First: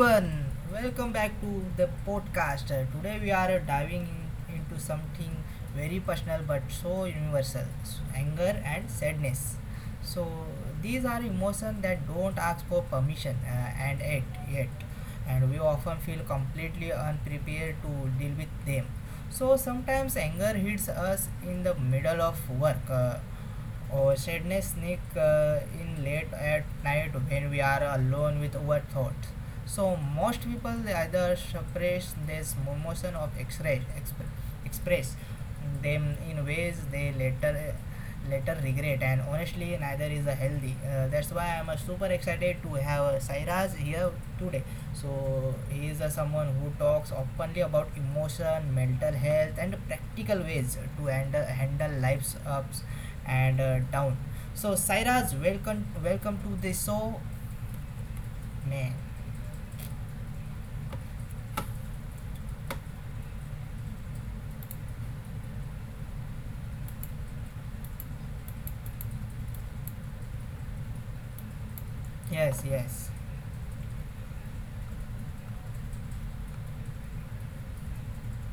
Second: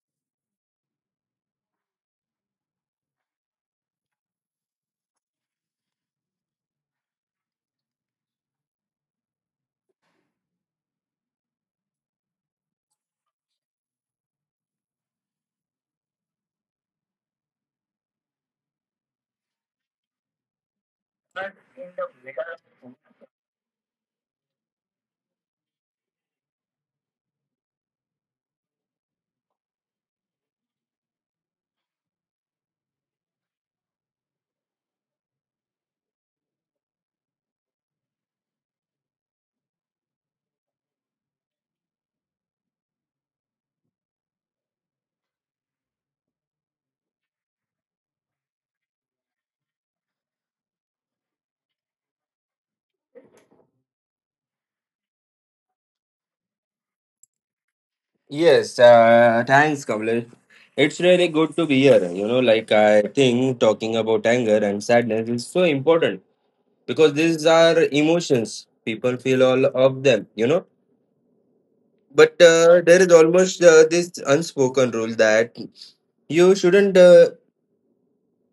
everyone, welcome back to the podcast. Today we are diving into something very personal but so universal, anger and sadness. So, these are emotions that don't ask for permission, and yet, and we often feel completely unprepared to deal with them. So, sometimes anger hits us in the middle of work, or sadness sneak in late at night when we are alone with our thoughts. So most people they either suppress this emotion of express them in ways they later regret, and honestly neither is a healthy, that's why I'm super excited to have Sairaj here today. So he is someone who talks openly about emotion, mental health, and practical ways to handle life's ups and down. So Sairaj, welcome to the show, Yes, man. Thanks, Kamlesh. It's really good to be here. Like I think talking about anger and sadness is so important because these are emotions. People feel all of them. But Yes, there yes, is almost this unspoken rule that you shouldn't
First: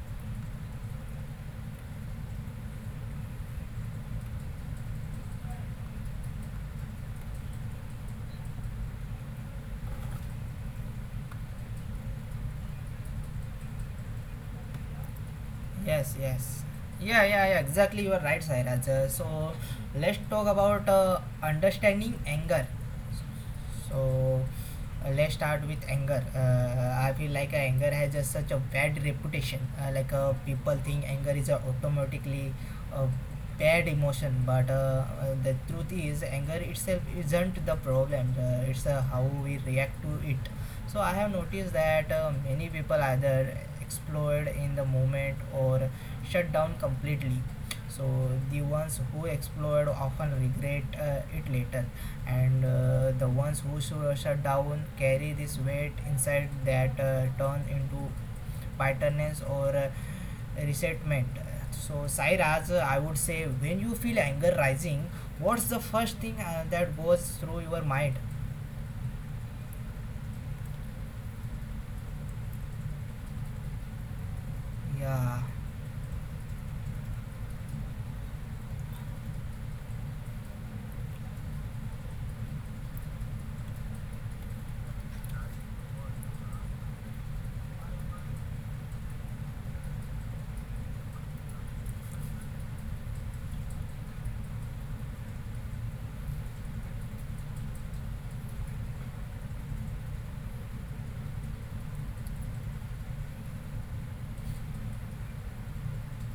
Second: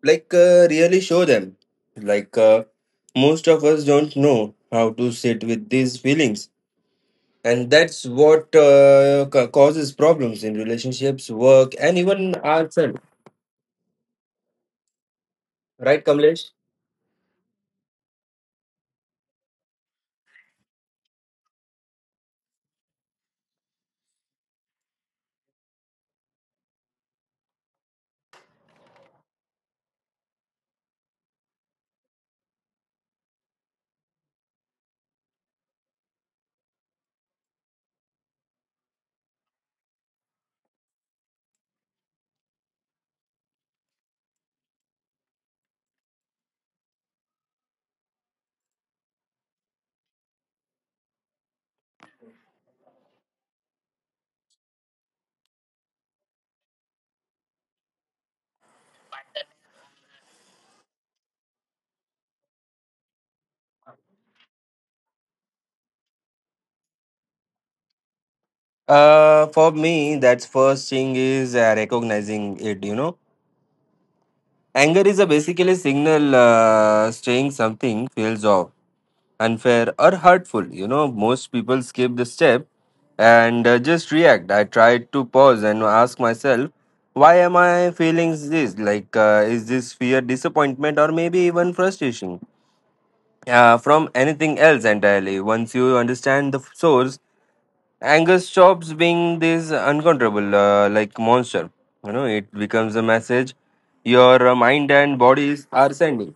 like really show them. Like most of us don't know how to sit with these feelings, and that's what causes problems in relationships, work, and even ourselves. Right, yes, Kamlesh? yes. Yeah, yeah, yeah. Exactly, you are right, Sairaj. So let's talk about understanding anger. So let's start with anger. I feel like anger has just such a bad reputation. Like people think anger is automatically a bad emotion, but the truth is anger itself isn't the problem. It's how we react to it. So I have noticed that many people either explode in the moment or shut down completely. So the ones who explode often regret it later, and the ones who so shut down carry this weight inside that turn into bitterness or resentment. So, Sairaj, I would say when you feel anger rising, what's the first thing that goes through your mind? For me, that's first thing is recognizing it. You know, anger is a Yeah. basically signal saying something feels off, unfair or hurtful. You know, most people skip the step and just react. I try to pause and ask myself, why am I feeling this? Like, is this fear, disappointment, or maybe even frustration? From anything else entirely. Once you understand the source, anger stops being this uncontrollable, like monster. You know, it becomes a message your mind and bodies are sending.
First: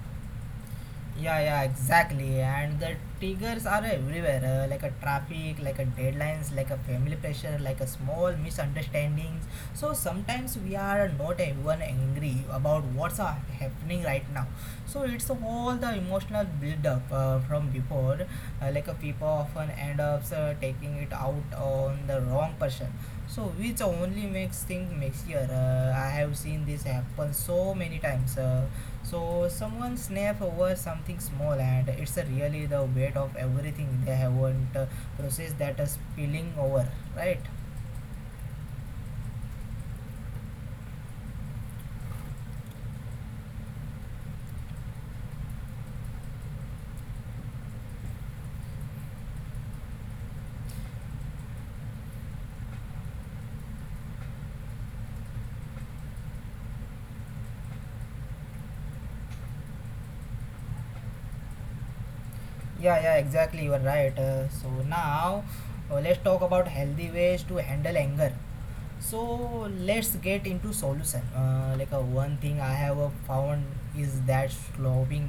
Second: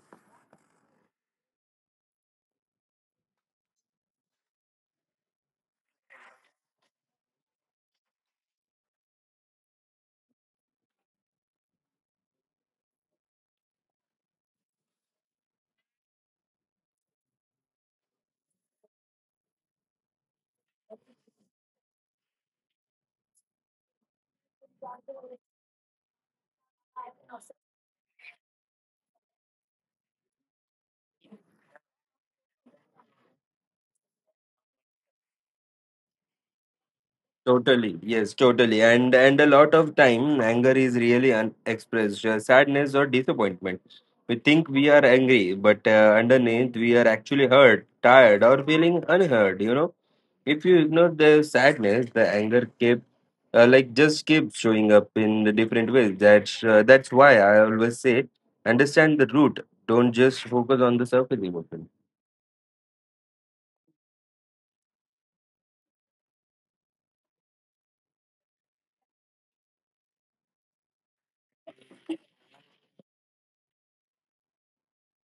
Yeah, yeah, exactly. And the triggers are everywhere, like a traffic, like a deadlines, like a family pressure, like a small misunderstandings. So sometimes we are not even angry about what's happening right now. So it's all the emotional build up from before. Like a people often end up taking it out on the wrong person. So which only makes things messier. I have seen this happen so many times. So someone snap over something small and it's a really the weight of everything they haven't processed that is spilling over, right? Totally, yes, totally. And a lot of time, anger is really unexpressed sadness or disappointment. We think we are angry, but underneath, we are actually hurt, tired, or feeling unheard. You know, if you ignore the sadness the anger keep like just keep showing up in the different ways. That's why I always say understand the root. Don't just focus on the surface emotion. Yeah, yeah, exactly. You are right. So now let's talk about healthy ways to handle anger. So let's get into solution, like one thing I have found is that slowing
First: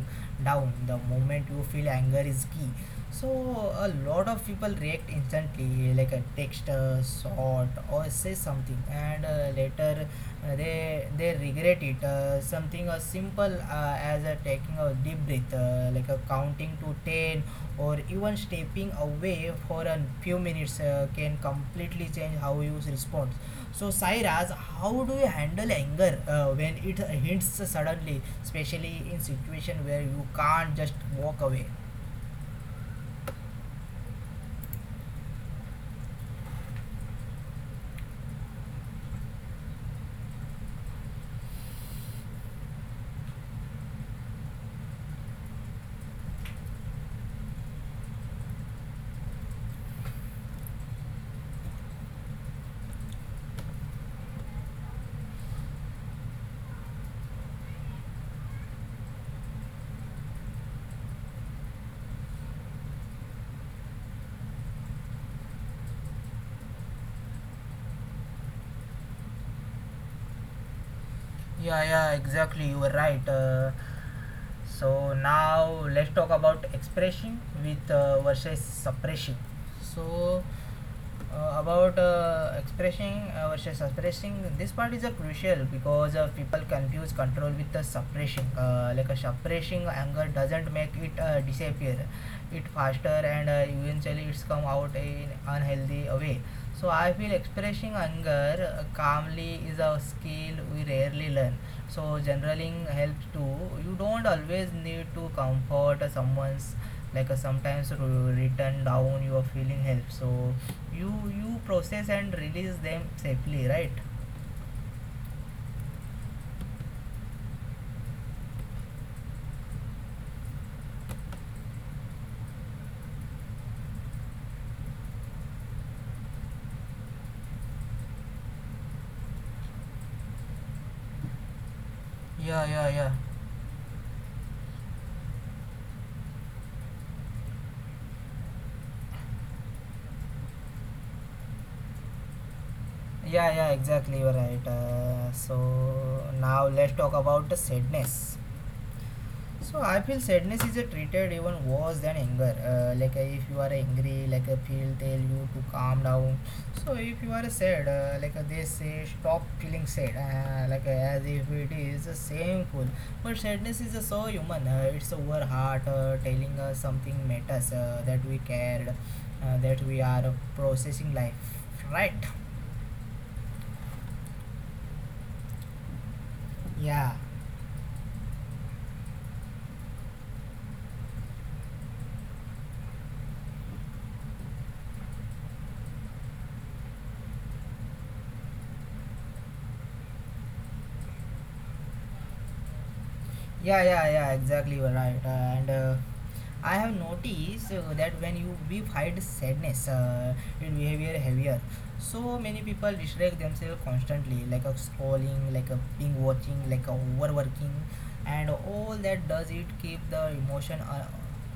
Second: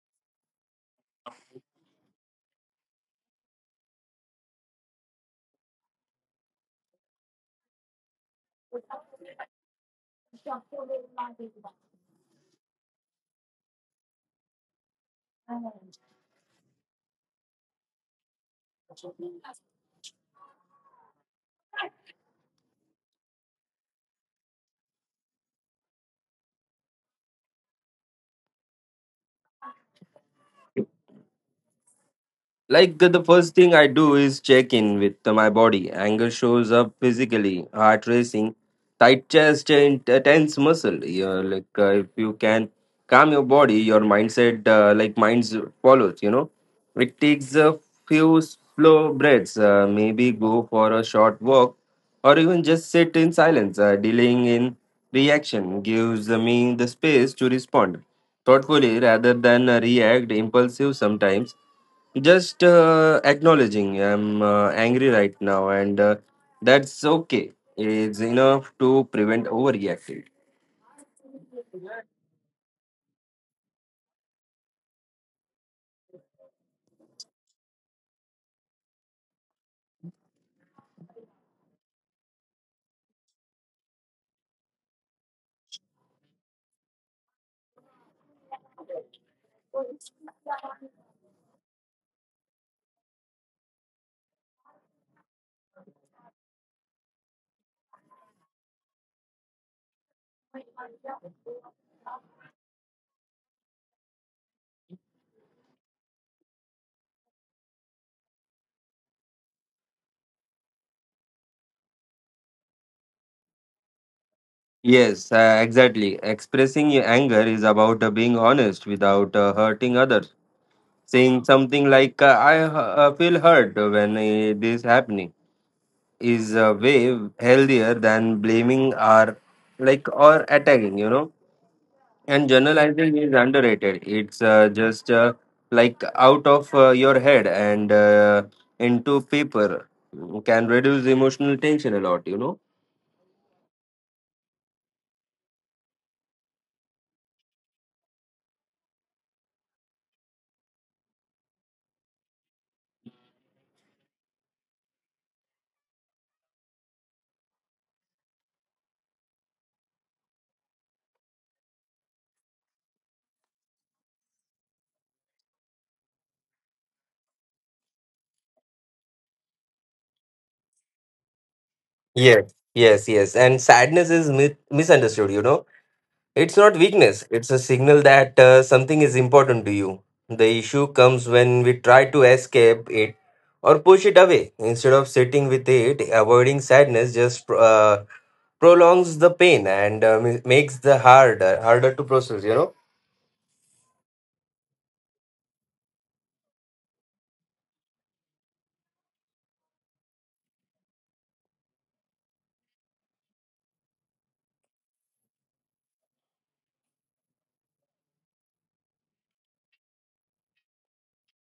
down the moment you feel anger is key. So a lot of people react instantly, like a text short or say something, and later they regret it. Something as simple as taking a deep breath, like a counting to 10, or even stepping away for a few minutes can completely change how you respond. So, Sairaj, how do you handle anger when it hits suddenly, especially in situation where you can't just walk away? Like the first thing I do is check in with my body. Anger shows up physically, heart racing, tight chest, and tense muscle. Yeah, like if you can calm your body, your minds follows. You know, it takes a few slow breaths. Maybe go for a short walk, or even just sit in silence. Dealing in reaction gives me the space to respond thoughtfully rather than react impulsive. Sometimes just acknowledging I'm angry right now, and that's okay. It's enough to prevent overreacting. Yeah, yeah, exactly. You were right. So now let's talk about expression with versus suppression. So about expressing versus suppressing. This part is a crucial because people confuse control with the suppressing, like a suppressing anger doesn't make it disappear. It faster and eventually it's come out in unhealthy way. So I feel expressing anger calmly is a skill we rarely learn. So generaling helps too. You don't always need to comfort someone's, like sometimes written down your feeling helps, so you process and release them safely, right? Yes, exactly. Expressing your anger is about being honest without hurting others. Saying something like "I feel hurt when this happening" is way healthier than blaming or attacking. You know. And Yeah, yeah, yeah. generalizing is underrated. It's just like out of your head and into paper can reduce emotional tension a lot. Yeah, yeah, exactly. You are right. So now let's talk about the sadness. So I feel sadness is a treated even worse than anger. Like if you are angry, like a feel tell you to calm down. So if you are sad, like they say, stop feeling sad, like as if it is shameful. But sadness is so human. It's our heart telling us something matters, that we cared, that we are processing life. Right? Yes, yes, yes. And sadness is misunderstood. It's not Yeah. weakness, it's a signal that something is important to you. The issue comes when we try to escape it or push it away. Instead of sitting with it, avoiding sadness just prolongs the pain and makes the harder to process. Yeah, yeah, yeah. Exactly. You're right. And. I have noticed that when you we find sadness in behavior heavier, so many people distract themselves constantly, like a scrolling, like a being watching, like a overworking, and all that does it keep the emotion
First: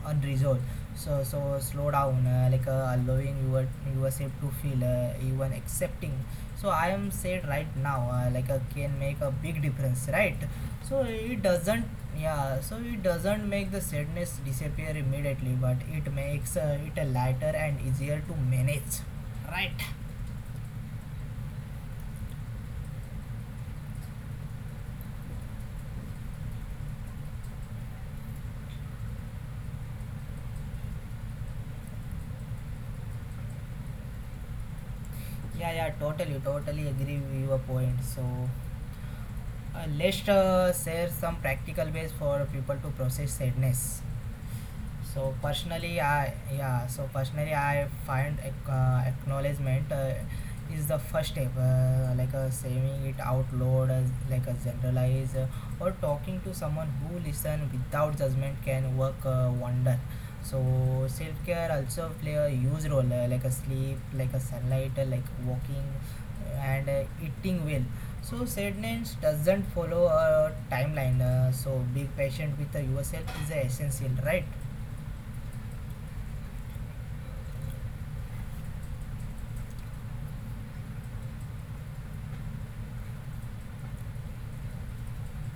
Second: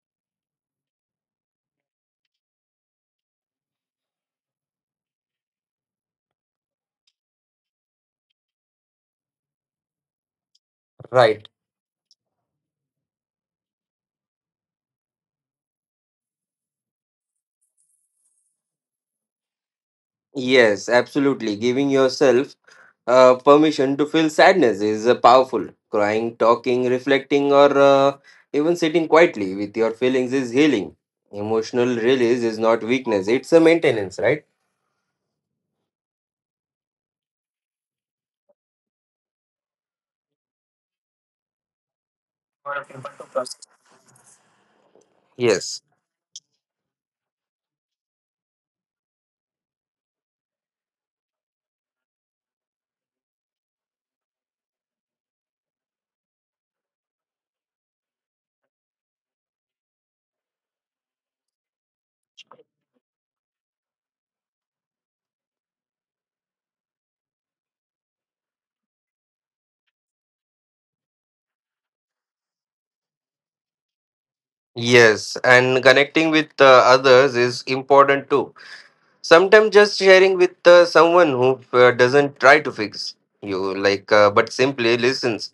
unresolved. So so slow down, like allowing yourself to feel, even accepting. So I am said right now, like can make a big difference, right? So it Right. doesn't, yeah. So it doesn't make the sadness disappear immediately, but it makes it a lighter and easier to manage. Right? Yes, absolutely. Giving yourself permission to feel sadness is powerful. Crying, talking, reflecting, or even sitting quietly with your feelings is healing. Emotional release is not weakness, it's a maintenance, right? Yeah, yeah. Totally, totally agree with your point. So let's share some practical ways for people to process sadness. So Yes. personally, I yeah. So personally, I find acknowledgement is the first step, like saying it out loud, as like a generalize, or talking to someone who listen without judgment can work wonder. So self care also play a huge role, like a sleep, like a sunlight, like walking, and eating well. So sadness doesn't follow a timeline. So be patient with yourself is essential, right? Yes, and connecting with others is important too. Sometimes just sharing with someone who doesn't try to fix you, like, but simply listens,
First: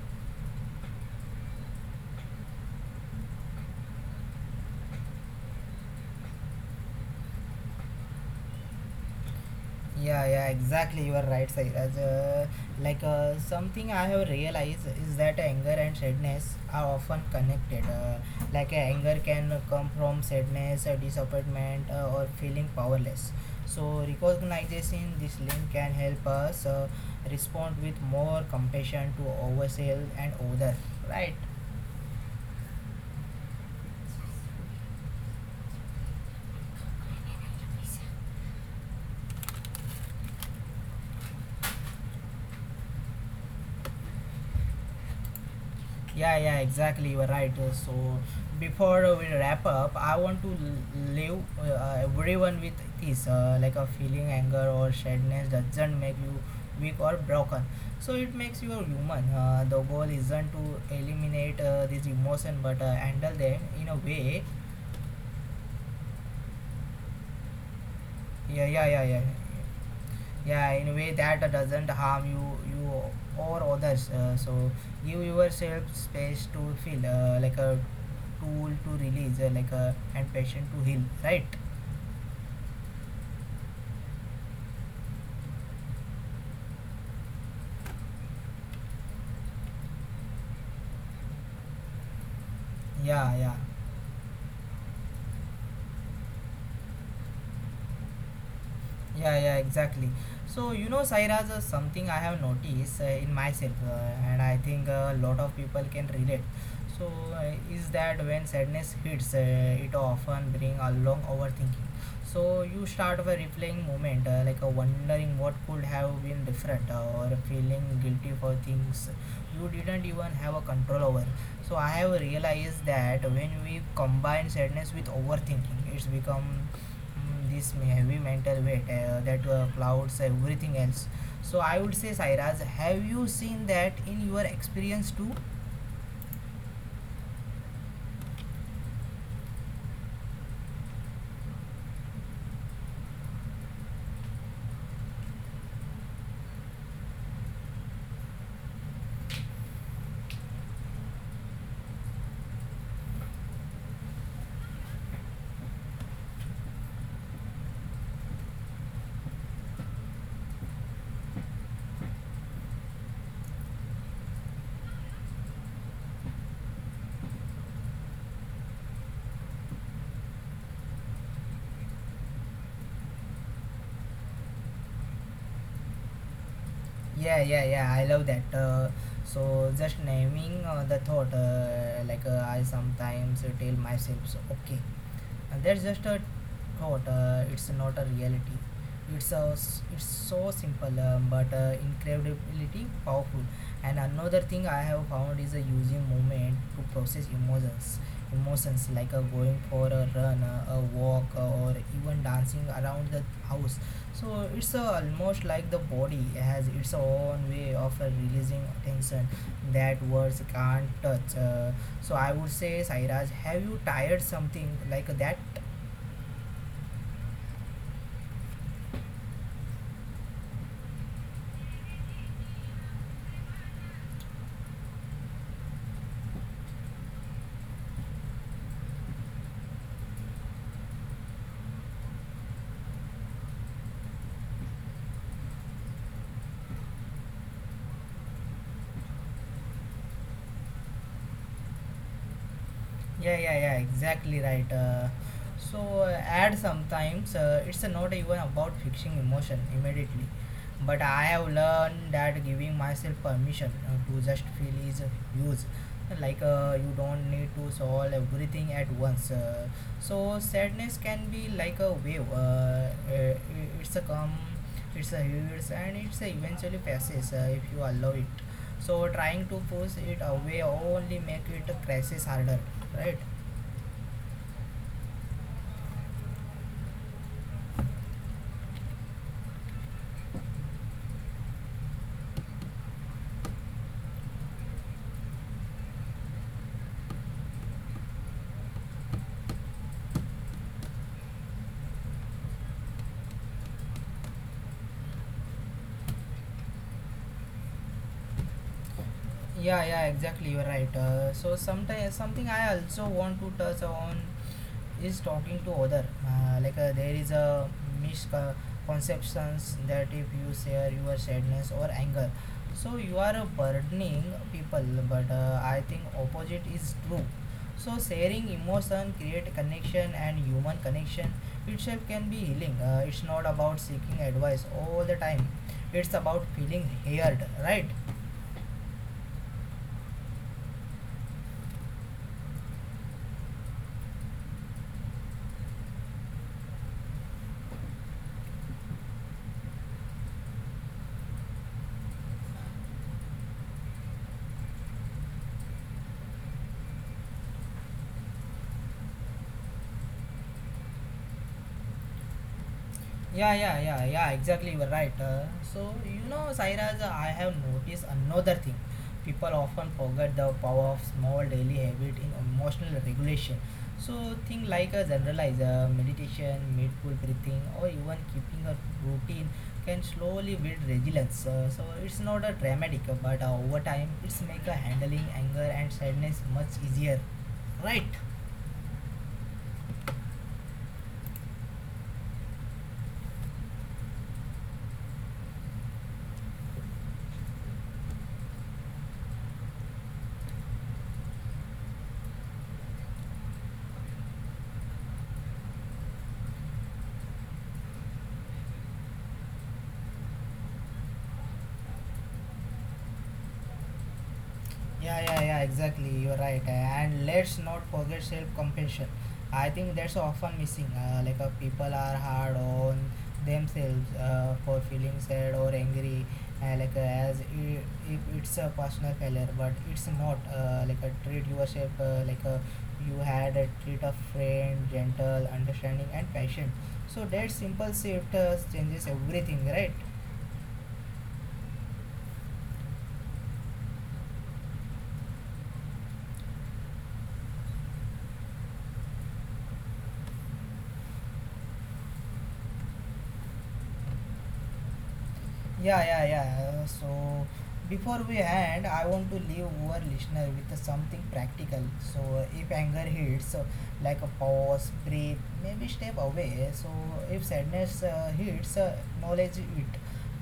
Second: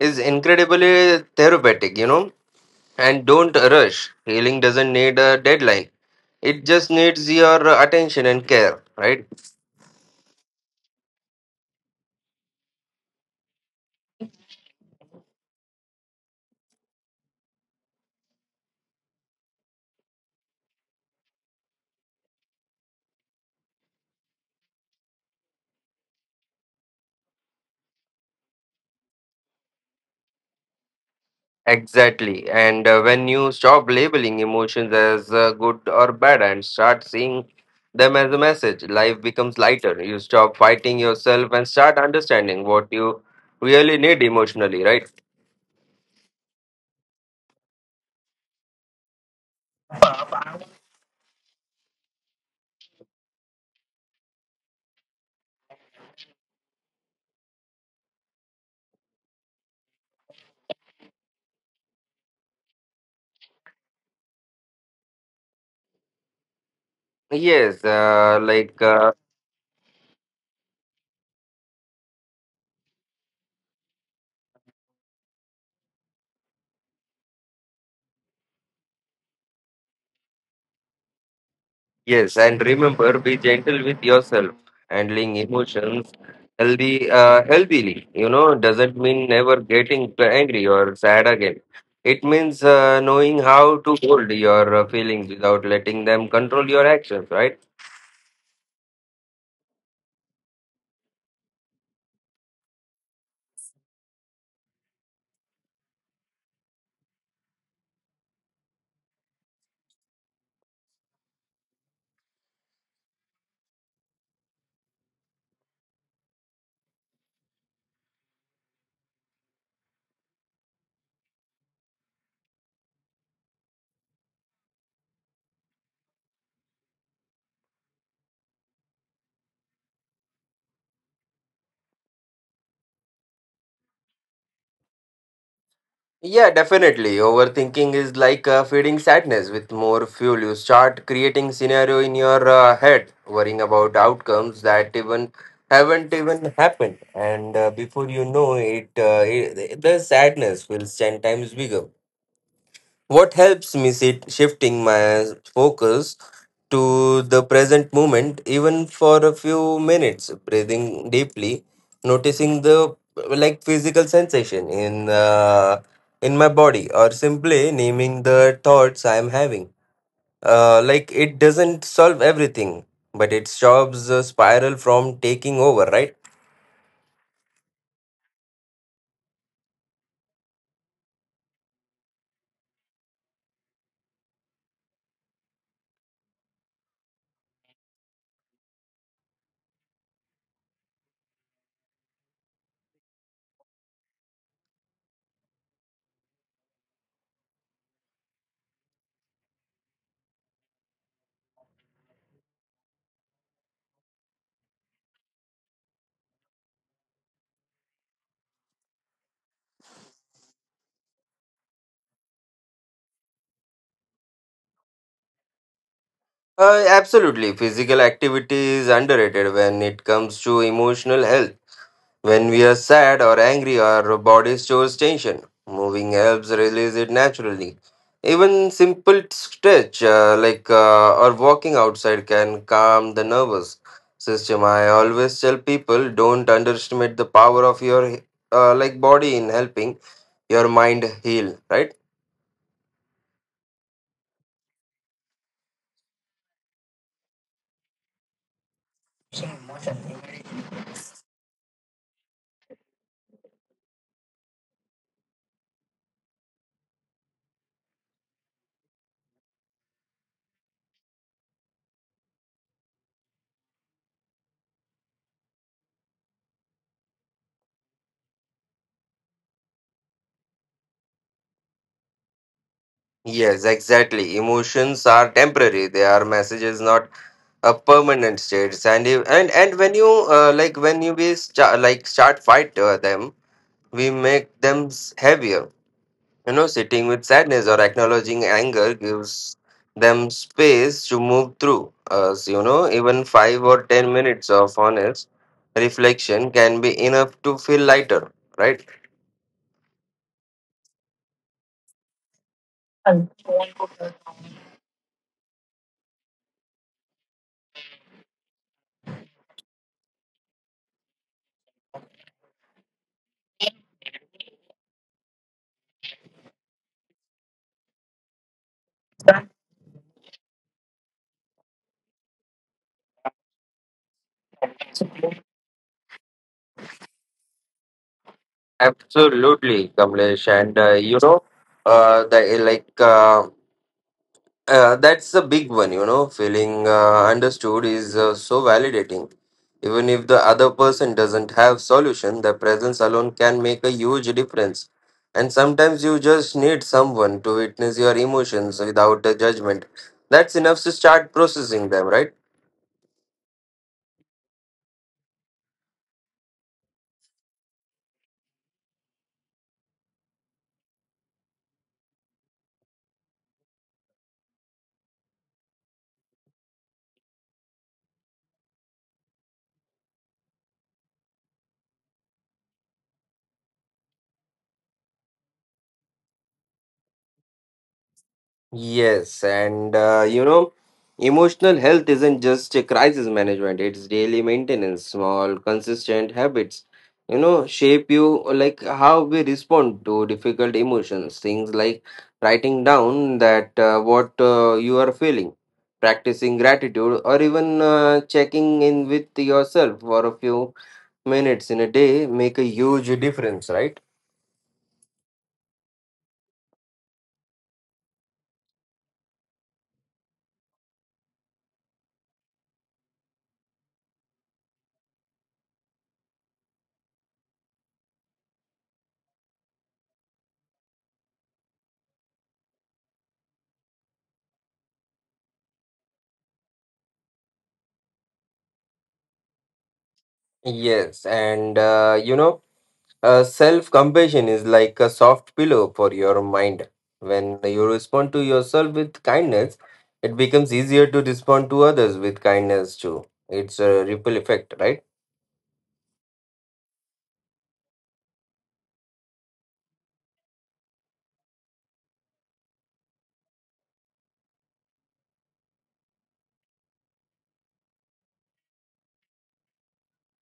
is incredibly therapeutic. And don't rush. Healing doesn't need a deadline, it just needs your attention and care, right? Yeah, yeah, exactly. You are right, Sairaj. Like something I have realized is that anger and sadness are often connected. Like anger can come from sadness, disappointment, or feeling powerless. So recognizing this link can help us respond with more compassion to ourselves and others. Right. Exactly. And when you stop labeling emotions as good or bad and start seeing them as a message, life becomes lighter. You stop fighting yourself and start understanding what you really need emotionally, right? Yeah, yeah, exactly. You are right. So, before we wrap up, I want to leave everyone with this, like a feeling anger or sadness doesn't make you weak or broken. So, it makes you a human. The goal isn't to eliminate this emotion but handle them in a way. Yes, Yeah, yeah, yeah, yeah. Yeah, in a way that doesn't harm you or others, so give yourself space to feel, like a tool to release, like a and patient to heal, right? yes, and remember, be gentle with yourself. Handling emotions healthily, you know, doesn't mean never getting angry or sad again. It means Yeah, knowing yeah. how to hold your feelings without letting them control your actions, right? Yeah, yeah, exactly. So, you know, Sairaj, something I have noticed in myself, and I think a lot of people can relate. So, is that when sadness hits, it often brings along overthinking. So, you start by replaying moment, like wondering what could have been different, or feeling guilty for things you didn't even have a control over. So, I have realized that when we combine sadness with overthinking, it's become Mm, this heavy mental weight that clouds everything else. So I would say, Sairaj, have you seen that in your experience too? Yeah, definitely. Overthinking is like feeding sadness with more fuel. You start creating scenario in your head, worrying about outcomes that even haven't even happened, and before you know it, the sadness feels 10 times bigger. What helps me sit shifting my focus to the present moment, even for a few minutes, breathing deeply, noticing the like physical sensation in my body, or simply naming the thoughts I am having. Like it doesn't solve everything, but it stops the spiral from taking over, right? Yeah, yeah, yeah. I love that. So just naming the thought, like I sometimes tell myself, so, okay, and that's just a thought, it's not a reality. It's a. It's so simple, but incredibly powerful. And another thing I have found is a using movement to process emotions, like going for a run, a walk, or even dancing around the house. So it's almost like the body has its own way of releasing tension that words can't touch. So I would say, Sairaj, have you tired something like that? Absolutely. Physical activity is underrated when it comes to emotional health. When we are sad or angry, our body stores tension. Moving helps release it naturally. Even simple stretch or walking outside can calm the nervous system. I always tell people don't underestimate the power of your like body in helping your mind heal. Right? Yeah, yeah, yeah, exactly, right. So, ad Sometimes it's not even about fixing emotion immediately, but I have learned that giving myself permission to just feel is use. Like, you don't need to solve everything at once. So, sadness can be like a wave, uh, it's a come, it's a hurts, and it's a eventually passes if you allow it. So, trying to push it away only make it a crisis harder. Right. Yes, exactly. Emotions are temporary. They are messages, not a permanent state. And if, and when you like when you be sta- like start fight them we make them heavier. You know, sitting with sadness or acknowledging anger gives them space to move through us. You know, even 5 or 10 minutes of honest reflection can be enough to feel lighter, right? Yeah, yeah, exactly. You're right. So sometimes something I also want to touch on is talking to other. Like there is a misconceptions that if you share your sadness or anger, so you are burdening people. But I think opposite is true. So sharing emotion, create connection, and human connection itself can be healing. It's not about seeking advice all the time. It's about feeling heard, right? Absolutely, Kamlesh. And you know, the like. That's a big one. Feeling understood is so validating. Even if the other person doesn't have solution, their presence alone can make a huge difference. And sometimes you just need someone to witness your emotions without a judgment. That's enough to start processing them, right? Yeah, yeah, yeah, yeah, exactly. You're right. So, you know, Sairaj, I have noticed another thing. People often forget the power of small daily habit in emotional regulation. So, thing like a generalized, meditation, mindful breathing, or even keeping a routine can slowly build resilience. So, it's not a dramatic, but over time, it's make a handling anger and sadness much easier. Right? Yes, and you know, emotional health isn't just a crisis management, it's daily maintenance, small, consistent habits, shape you like how we respond to difficult emotions. Things like writing down that what you are feeling, practicing gratitude, or even checking in with yourself for a few minutes in a day make a huge difference, right? Yeah, yeah, yeah, exactly. You're right. And let's not forget self compassion. I think that's often missing. People are hard on themselves for feeling sad or angry, uh, like, uh, as i- if it's a personal failure, but it's not. Treat yourself like you had a treat a friend, gentle, understanding, and patient. So, that simple shift changes everything, right? Yes, and you know, self-compassion is like a soft pillow for your mind. When you respond to yourself with kindness, it becomes easier to respond to others with kindness too. It's a ripple effect, right? Yeah, yeah, yeah. So before we end, I want to leave our listener with something practical. So if anger hits, like a pause, breathe, maybe step away. So if sadness hits, acknowledge it,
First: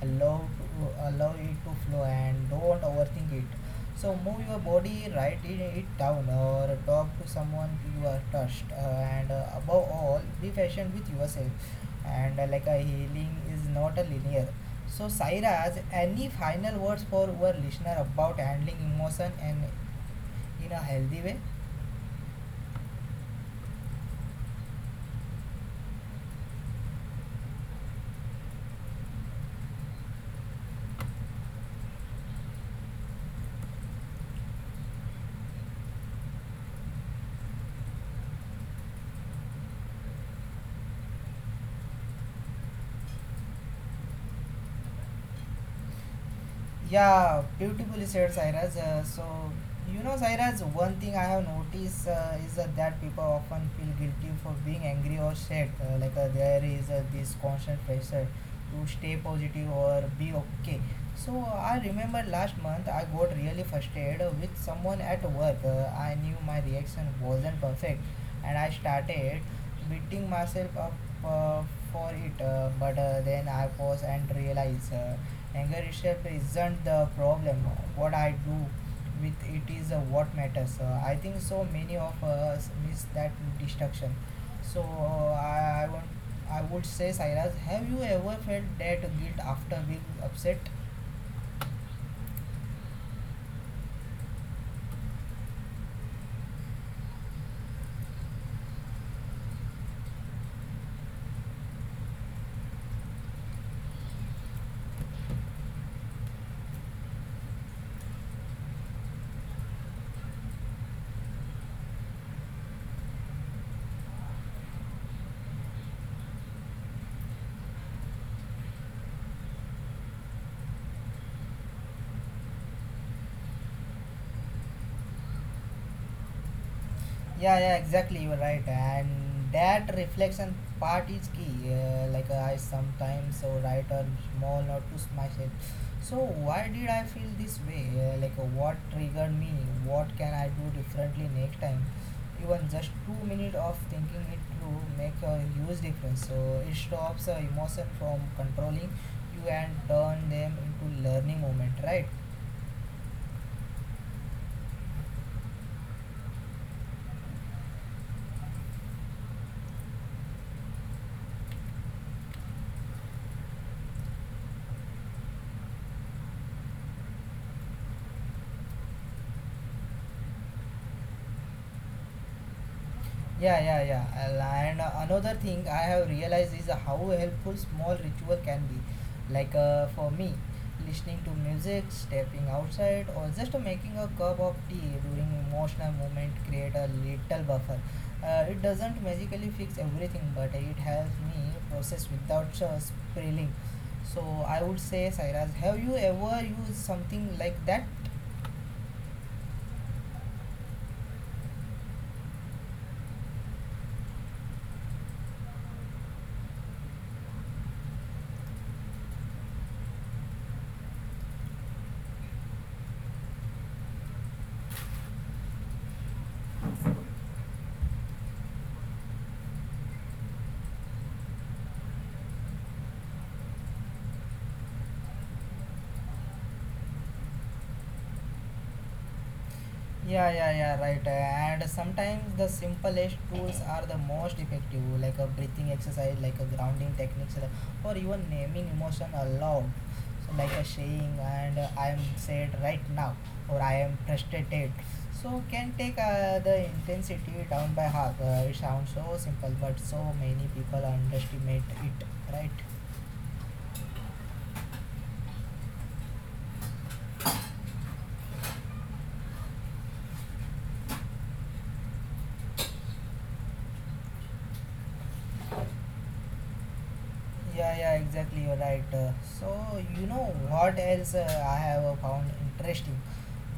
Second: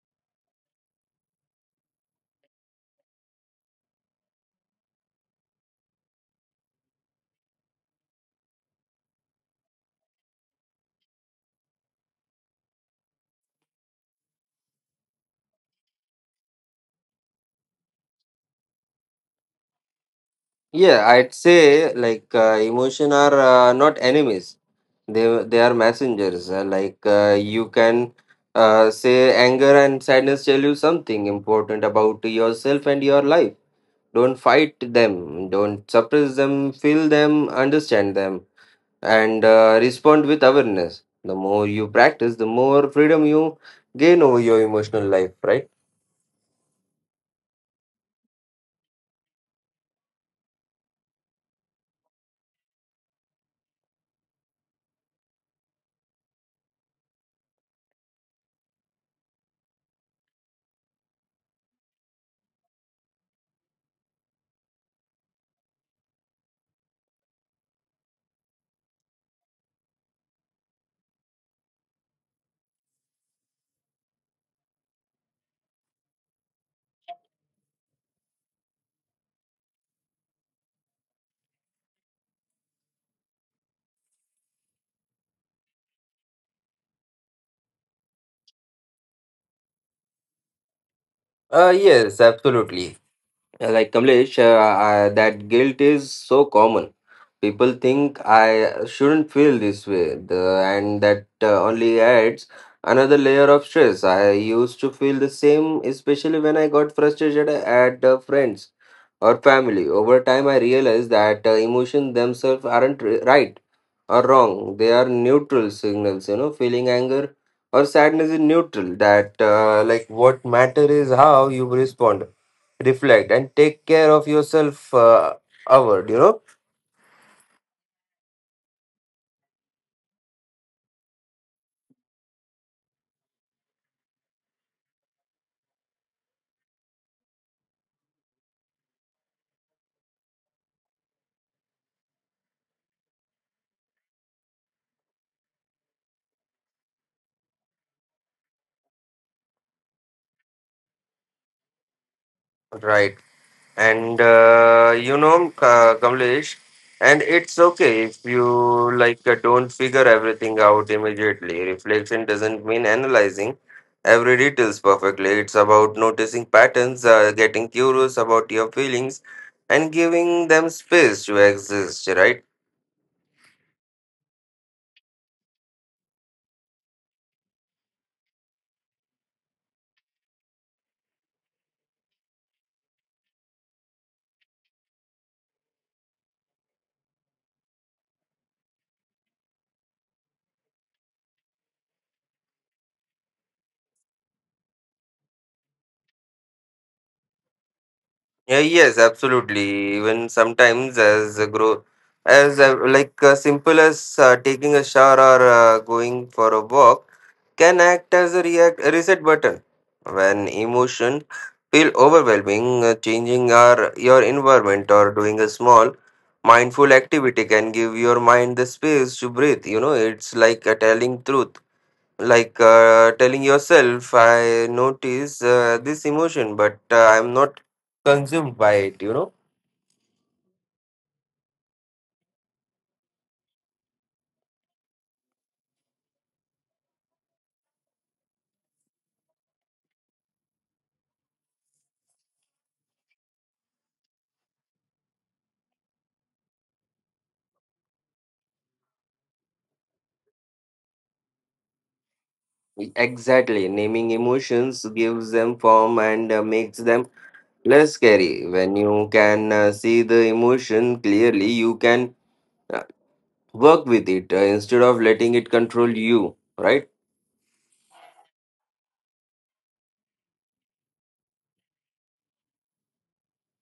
allow it to flow, and don't overthink it. So move your body, write it down, or talk to someone you are touched, and above all, be patient with yourself. And like a healing is not a linear so, Sairaj, any final words for our listener about handling emotion and in a Yeah, healthy I'd way? say like emotion are not enemies. They are messengers. Like you can say anger and sadness tell you something important about yourself and your life. Don't fight them, don't suppress them, feel them, understand them, and respond with awareness. The more you practice, the more freedom you gain over your emotional life, right? Yeah, beautifully said, Cyrus. You know, Cyrus, one thing I have noticed is that people often feel guilty for being angry or sad. There is this constant pressure to stay positive or be okay. So, I remember last month I got really frustrated with someone at work. I knew my reaction wasn't perfect and I started beating myself up uh, for it. But then I paused and realized. Anger itself isn't the problem. What I do with it is what matters. I think so many of us miss that destruction. So uh, I, I want, I would say, Cyrus, have you ever felt that guilt after being upset? Yes, absolutely. Like Kamlesh, that guilt is so common. People think I shouldn't feel this way, and that only adds another layer of stress. I used to feel the same, especially when I got frustrated at friends or family. Over time, I realized that emotions themselves aren't right are wrong. They are neutral signals, you know, feeling anger or sadness is neutral. That, like, what matter is how you respond, reflect, and take care of yourself, outward. Yeah, yeah, exactly. You're right, and that reflection part is key. I sometimes write a small note to myself. So why did I feel this way? What triggered me? What can I do differently next time? Even just 2 minutes of thinking it through make a huge difference. So it stops emotion from controlling you and turn them into learning moment, right? Right. And you know, Kamlesh, and it's okay if you like don't figure everything out immediately. Reflection doesn't mean analyzing every details perfectly. It's about noticing patterns, getting curious about your feelings, and giving them space to exist. Right? Yeah, yeah, yeah. And another thing I have realized is how helpful small ritual can be. For me, listening to music, stepping outside, or just making a cup of tea during emotional moment create a little buffer. It doesn't magically fix everything, but it helps me process without spilling. So I would say, Sairaj, have you ever used something like that? Yeah, yes, absolutely. Even sometimes, as a grow, as like simple as taking a shower or going for a walk can act as a react reset button when emotion feel overwhelming. Changing our your environment or doing a small mindful activity can give your mind the space to breathe. It's like a telling truth like telling yourself I notice this emotion, but I'm not consumed by it. Yeah, yeah, yeah, right. And sometimes the simplest tools are the most effective, like a breathing exercise, like a grounding techniques, or even naming emotion aloud. So, like a saying, and I am sad right now, or I am frustrated. So, can take the intensity down by half. It sounds so simple, but so many people underestimate it, right? Exactly, naming emotions gives them form and makes them less scary. When you can see the emotion clearly, you can uh, work with it instead of letting it control you, right? Yeah, yeah, exactly. You're right. So, you know what else I have found interesting?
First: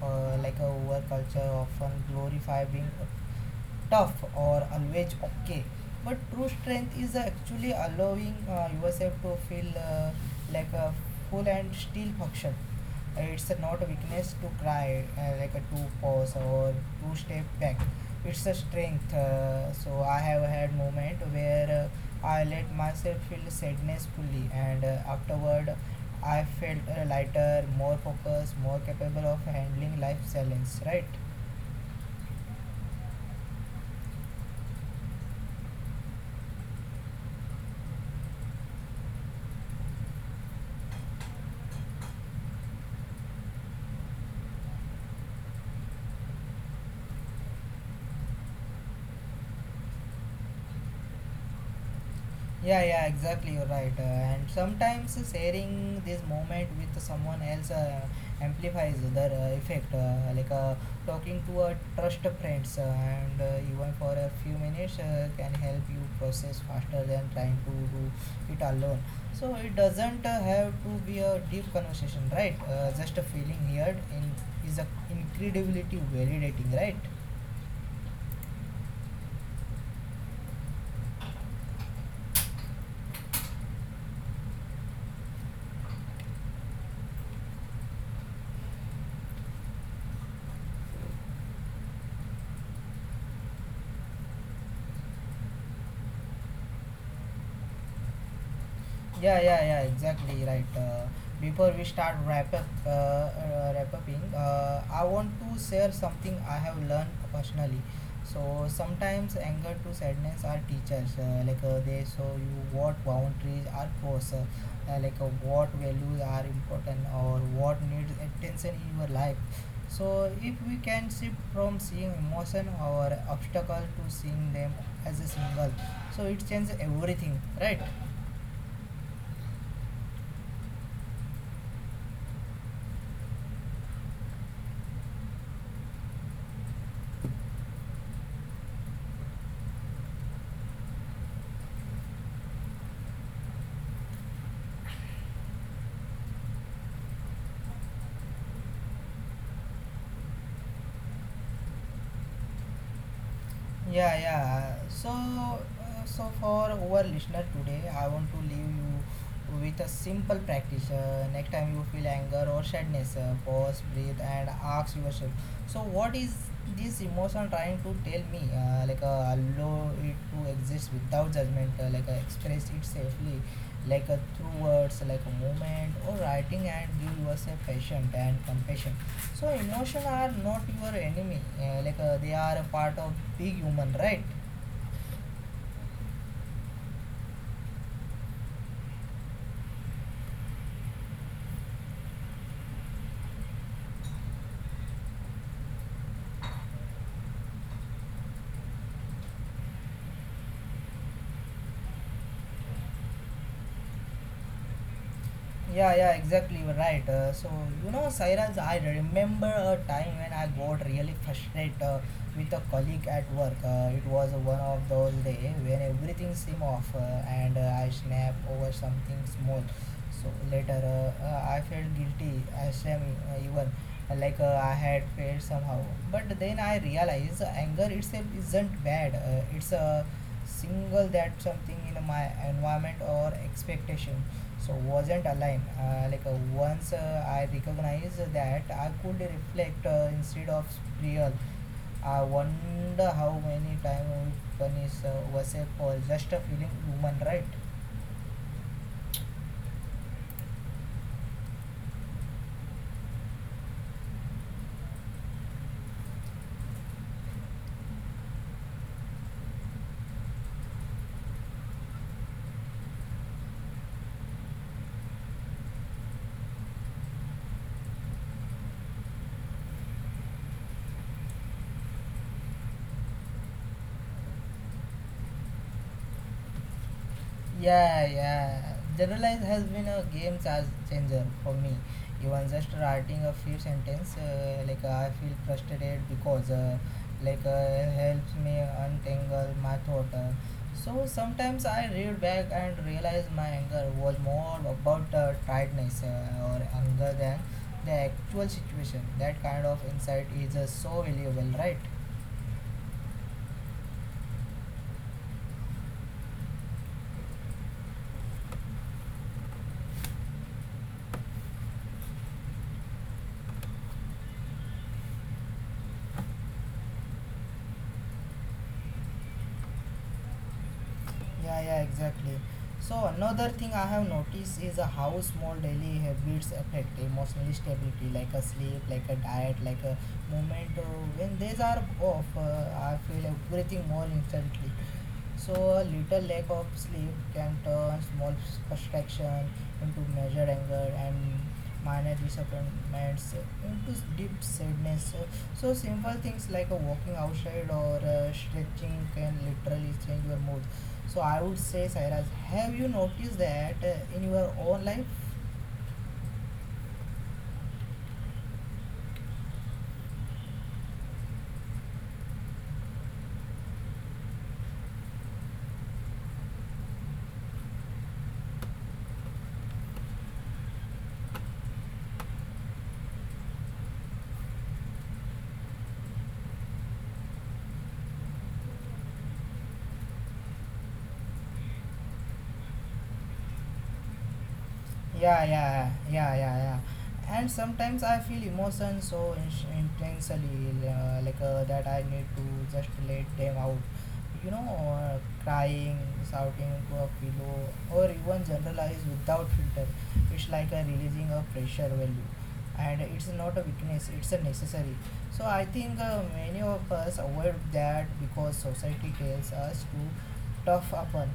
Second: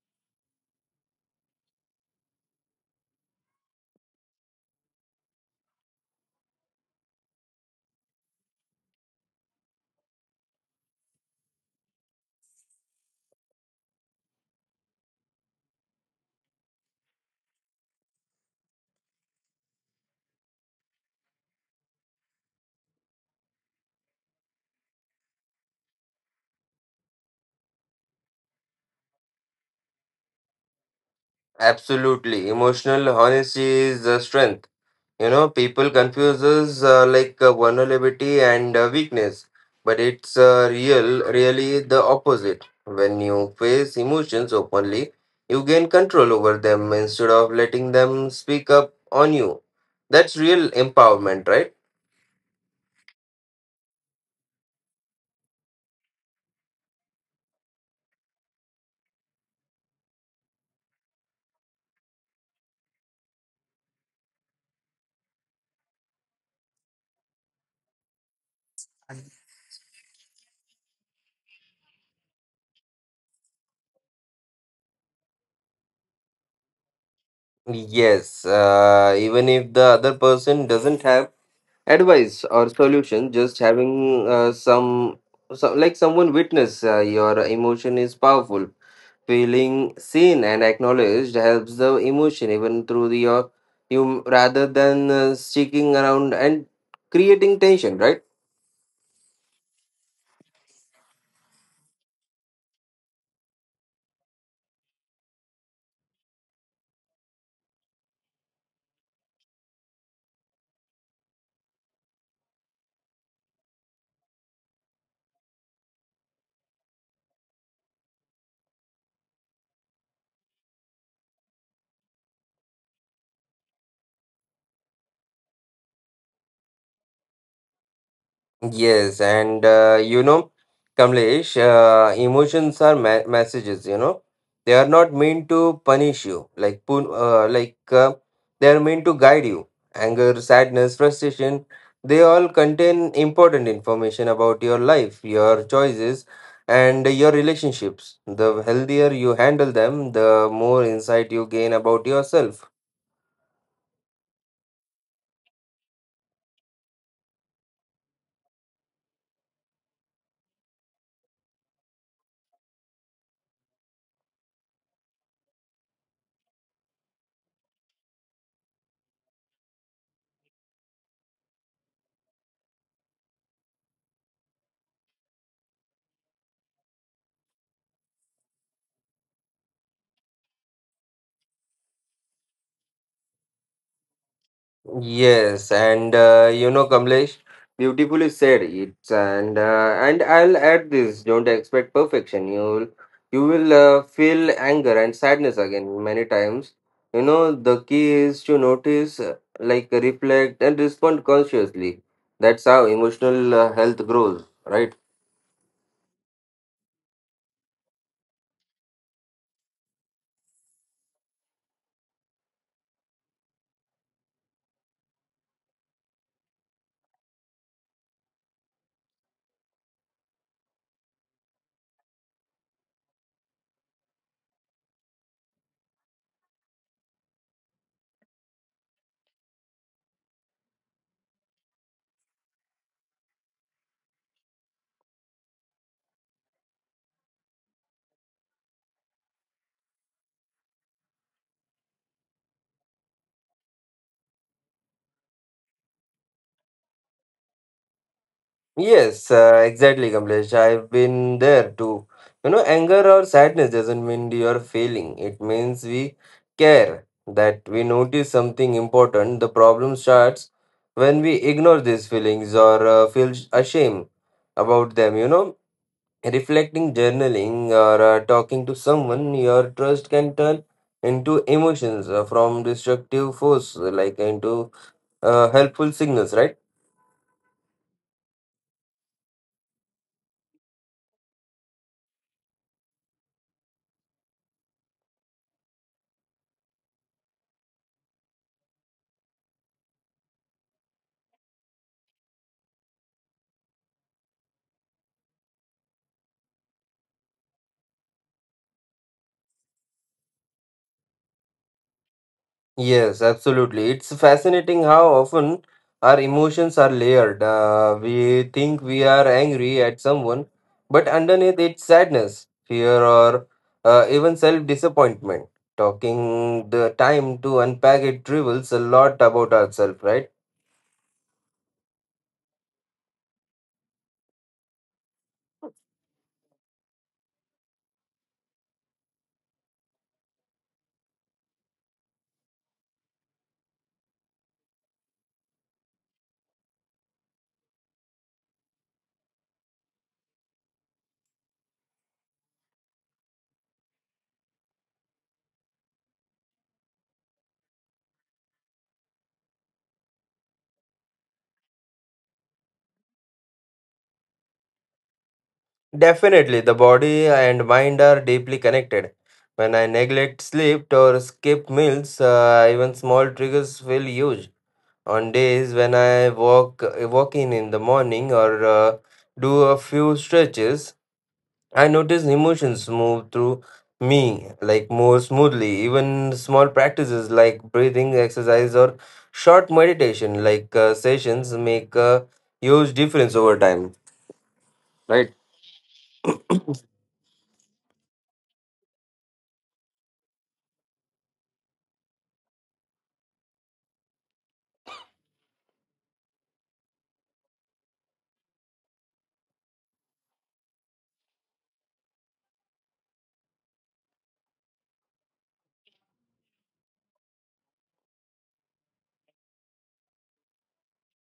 Like a our culture often glorify being tough or always okay but true strength is actually allowing yourself to feel like a full and still function it's not weakness to cry like a two pause or two step back it's a strength so I have had moment where I let myself feel sadness fully and afterward I felt lighter more focused more capable of handling life challenge right. Absolutely. Emotional honesty is strength. You know, people confuses like vulnerability and weakness, but it's really the opposite. When you face emotions openly, you gain control over them instead of letting them speak up on you. That's real empowerment, right? Yeah, yeah, exactly. You're right. And sometimes sharing this moment with someone else amplifies the effect. Talking to a trust friends and even for a few minutes can help you process faster than trying to do it alone. So it doesn't have to be a deep conversation, right? Just a feeling heard in is a incredibly validating, right? Yes, even if the other person doesn't have advice or solution, just having like someone witness your emotion is powerful. Feeling seen and acknowledged helps the emotion even through the your you rather than sticking around and creating tension, right? Yeah, yeah, yeah, exactly right. Before we start wrap upping, I want to share something I have learned personally. So sometimes anger to sadness are teachers. They show you what boundaries are crossed, what values are important, or what needs attention in your life. So if we can shift from seeing emotion or obstacle to seeing them as a single, so it changes everything, right? Yes, and you know, Kamlesh, emotions are messages. You know, they are not meant to punish you. Like, they are meant to guide you. Anger, sadness, frustration, they all contain important information about your life, your choices, and your relationships. The healthier you handle them, the more insight you gain about yourself. Yeah, yeah. So for our listener today, I want to leave you with a simple practice. Next time you feel anger or sadness, pause, breathe, and ask yourself. So, what is this emotion trying to tell me? Allow it to exist without judgment. Express it safely, through words, like a movement or writing, and give yourself patience and compassion so emotions are not your enemy they are a part of big human right. Yes, and you know, Kamlesh, beautifully said it. And I'll add this: don't expect perfection. You will feel anger and sadness again many times. You know, the key is to notice, like reflect, and respond consciously. That's how emotional health grows, right? Yeah, yeah, exactly. You're right. You know, Sairaj, I remember a time when I got really frustrated with a colleague at work. It was one of those days when everything seemed off and I snapped over something small. So later I felt guilty, I shame even like I had failed somehow. But then I realized anger itself isn't bad, it's a single that something in my environment or expectation so wasn't aligned once I recognized that I could reflect instead of real I wonder how many times we punish ourselves for just feeling human right. Yes, exactly, Kamlesh. I've been there too. You know, anger or sadness doesn't mean you're failing. It means we care, that we notice something important. The problem starts when we ignore these feelings or feel ashamed about them. You know, reflecting, journaling, or talking to someone, your trust can turn into emotions from destructive force, like into helpful signals, right? Yeah, yeah. Generalize has been a changer for me. Even just writing a few sentences, like I feel frustrated because, helps me untangle my thought. So sometimes I read back and realize my anger was more about tiredness or anger than the actual situation. That kind of insight is so valuable, right? Yes, absolutely. It's fascinating how often our emotions are layered. We think we are angry at someone, but underneath it's sadness, fear, or even self disappointment. Talking the time to unpack it reveals a lot about ourselves, right? Yeah, yeah, exactly. So another thing I have noticed is how small daily habits affect emotional stability, like a sleep, like a diet, like a movement. When these are off, I feel everything more instantly. So a little lack of sleep can turn small frustration into major anger and minor disappointments into deep sadness. So simple things like a walking outside or stretching can literally change your mood. So I would say, Cyrus, have you noticed that in your own life? Definitely, the body and mind are deeply connected. When I neglect sleep or skip meals, even small triggers feel huge on days when I walk in the morning or do a few stretches, I notice emotions move through me like more smoothly. Even small practices like breathing exercise or short meditation like sessions make a huge difference over time. Right. Yeah, yeah, yeah, yeah, yeah. And sometimes I feel emotion so intensely that I need to just let them out, you know. Crying, shouting to a pillow or even generalize without filter, it's like a releasing a pressure value, and it's not a weakness, it's a necessary. So I think many of us avoid that because society tells us to tough upon,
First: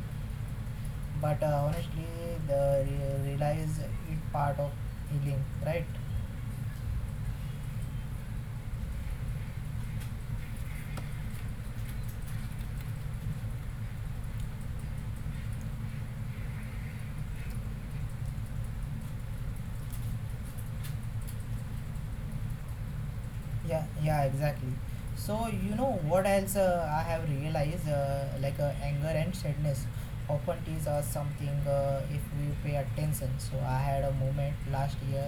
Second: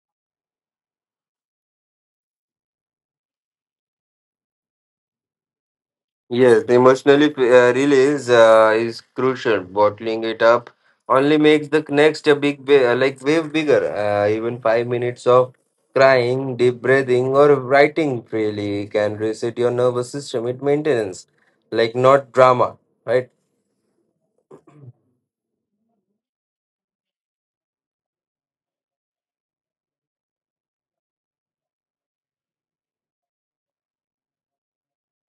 but honestly the realize it part of healing right. Yes, the emotional release is crucial. Bottling it up only makes the next a big wave bigger. Even 5 minutes of crying, deep breathing, or writing freely can reset your nervous system. It maintains like not drama, right? Yeah, yeah, exactly. So you know what else I have realized anger and sadness often tease us something if we pay attention. So I had a moment last year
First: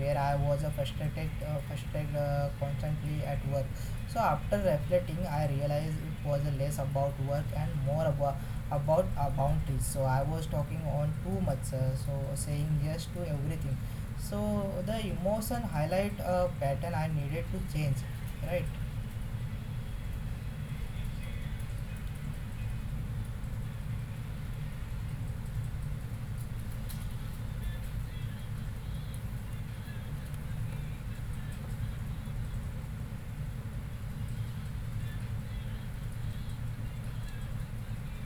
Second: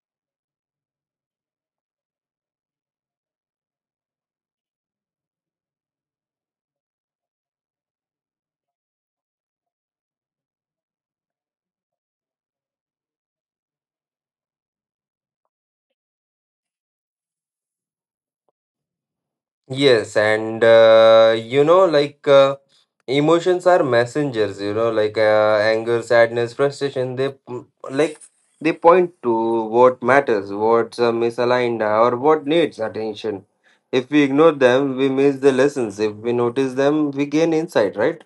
where I was frustrated constantly at work. So after reflecting I realized it was less about work and more about our boundaries. So I was talking on too much, so saying yes to everything, so the emotion highlight a pattern I needed to change, right? Yes, and you know, like emotions are messengers. You know, like anger, sadness, frustration. They mm, like they point to what matters, what's misaligned, or what needs attention. If we ignore them, we miss the lessons. If we notice them, we gain insight. Right.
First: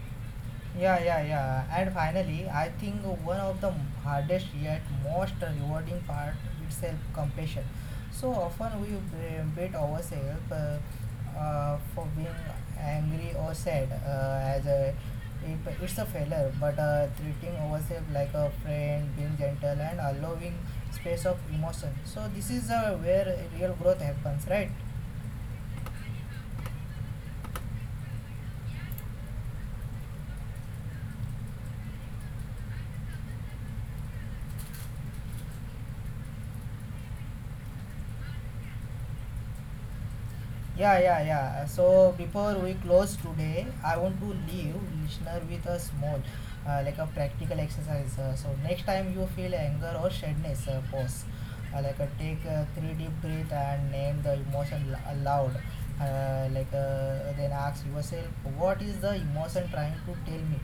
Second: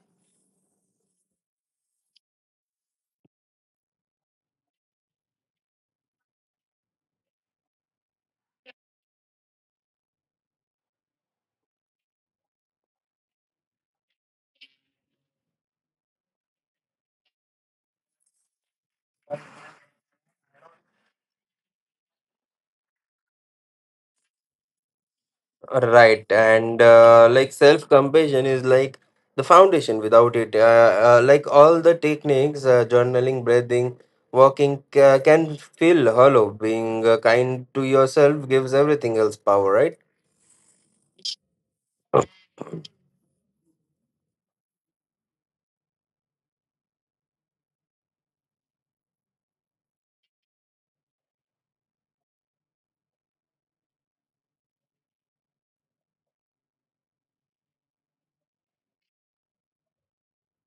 Yeah, yeah, yeah. And finally, I think one of the hardest yet most rewarding part is self-compassion. So often we beat ourselves for being angry or sad as a if it's a failure, but treating ourselves like a friend, being gentle and allowing space of emotion. So this is where real growth happens, right? Right, and like self compassion is like the foundation. Without it, like all the techniques, journaling, breathing, walking can feel hollow. Being kind to yourself gives everything else power, right? Yeah, yeah, yeah. So before we close today, I want to leave listener with a small, like a practical exercise. So next time you feel anger or sadness, pause. Take three deep breath and name the emotion aloud. Then ask yourself, what is the emotion trying to tell me?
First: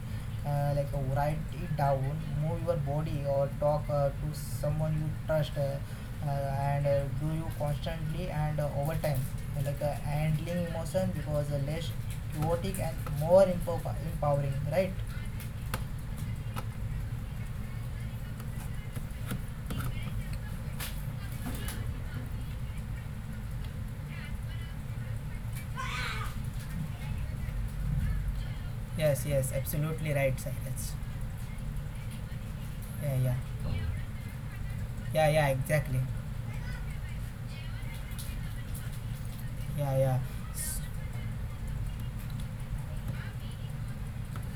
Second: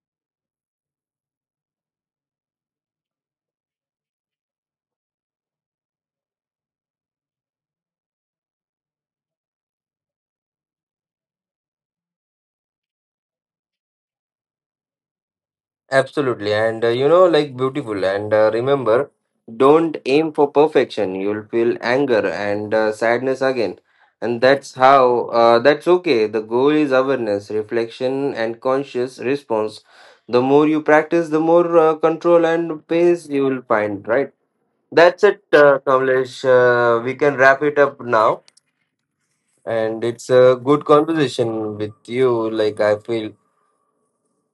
Write it down, move your body or talk to someone you trust. And do you constantly and over time handling emotion because less chaotic and more empowering right. Absolutely. And you know, like beautiful. And remember, don't aim for perfection. You'll feel anger and sadness again. And that's that's okay. The goal is awareness, reflection, and conscious Yes, yes, response. absolutely right, The more you Sairaj. practice, the more control and Yeah, pace yeah, you will find, right? That's yeah, it, yeah, exactly. Kamlesh. We can wrap it up now. Yeah, And yeah, it's a S- good conversation with you. Like, I feel.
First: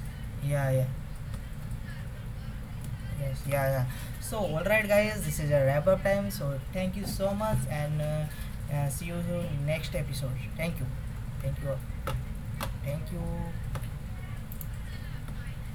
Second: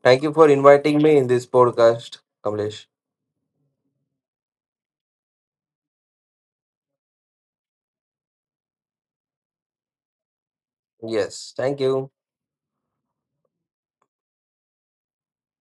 Thank you for yeah, yeah, inviting me in this podcast, Kamlesh. yes, yeah, yeah. So, all right, guys, this is a wrap up time. So, thank you so much, and see you in next episode. Thank you, Yes, thank you, thank you. thank you.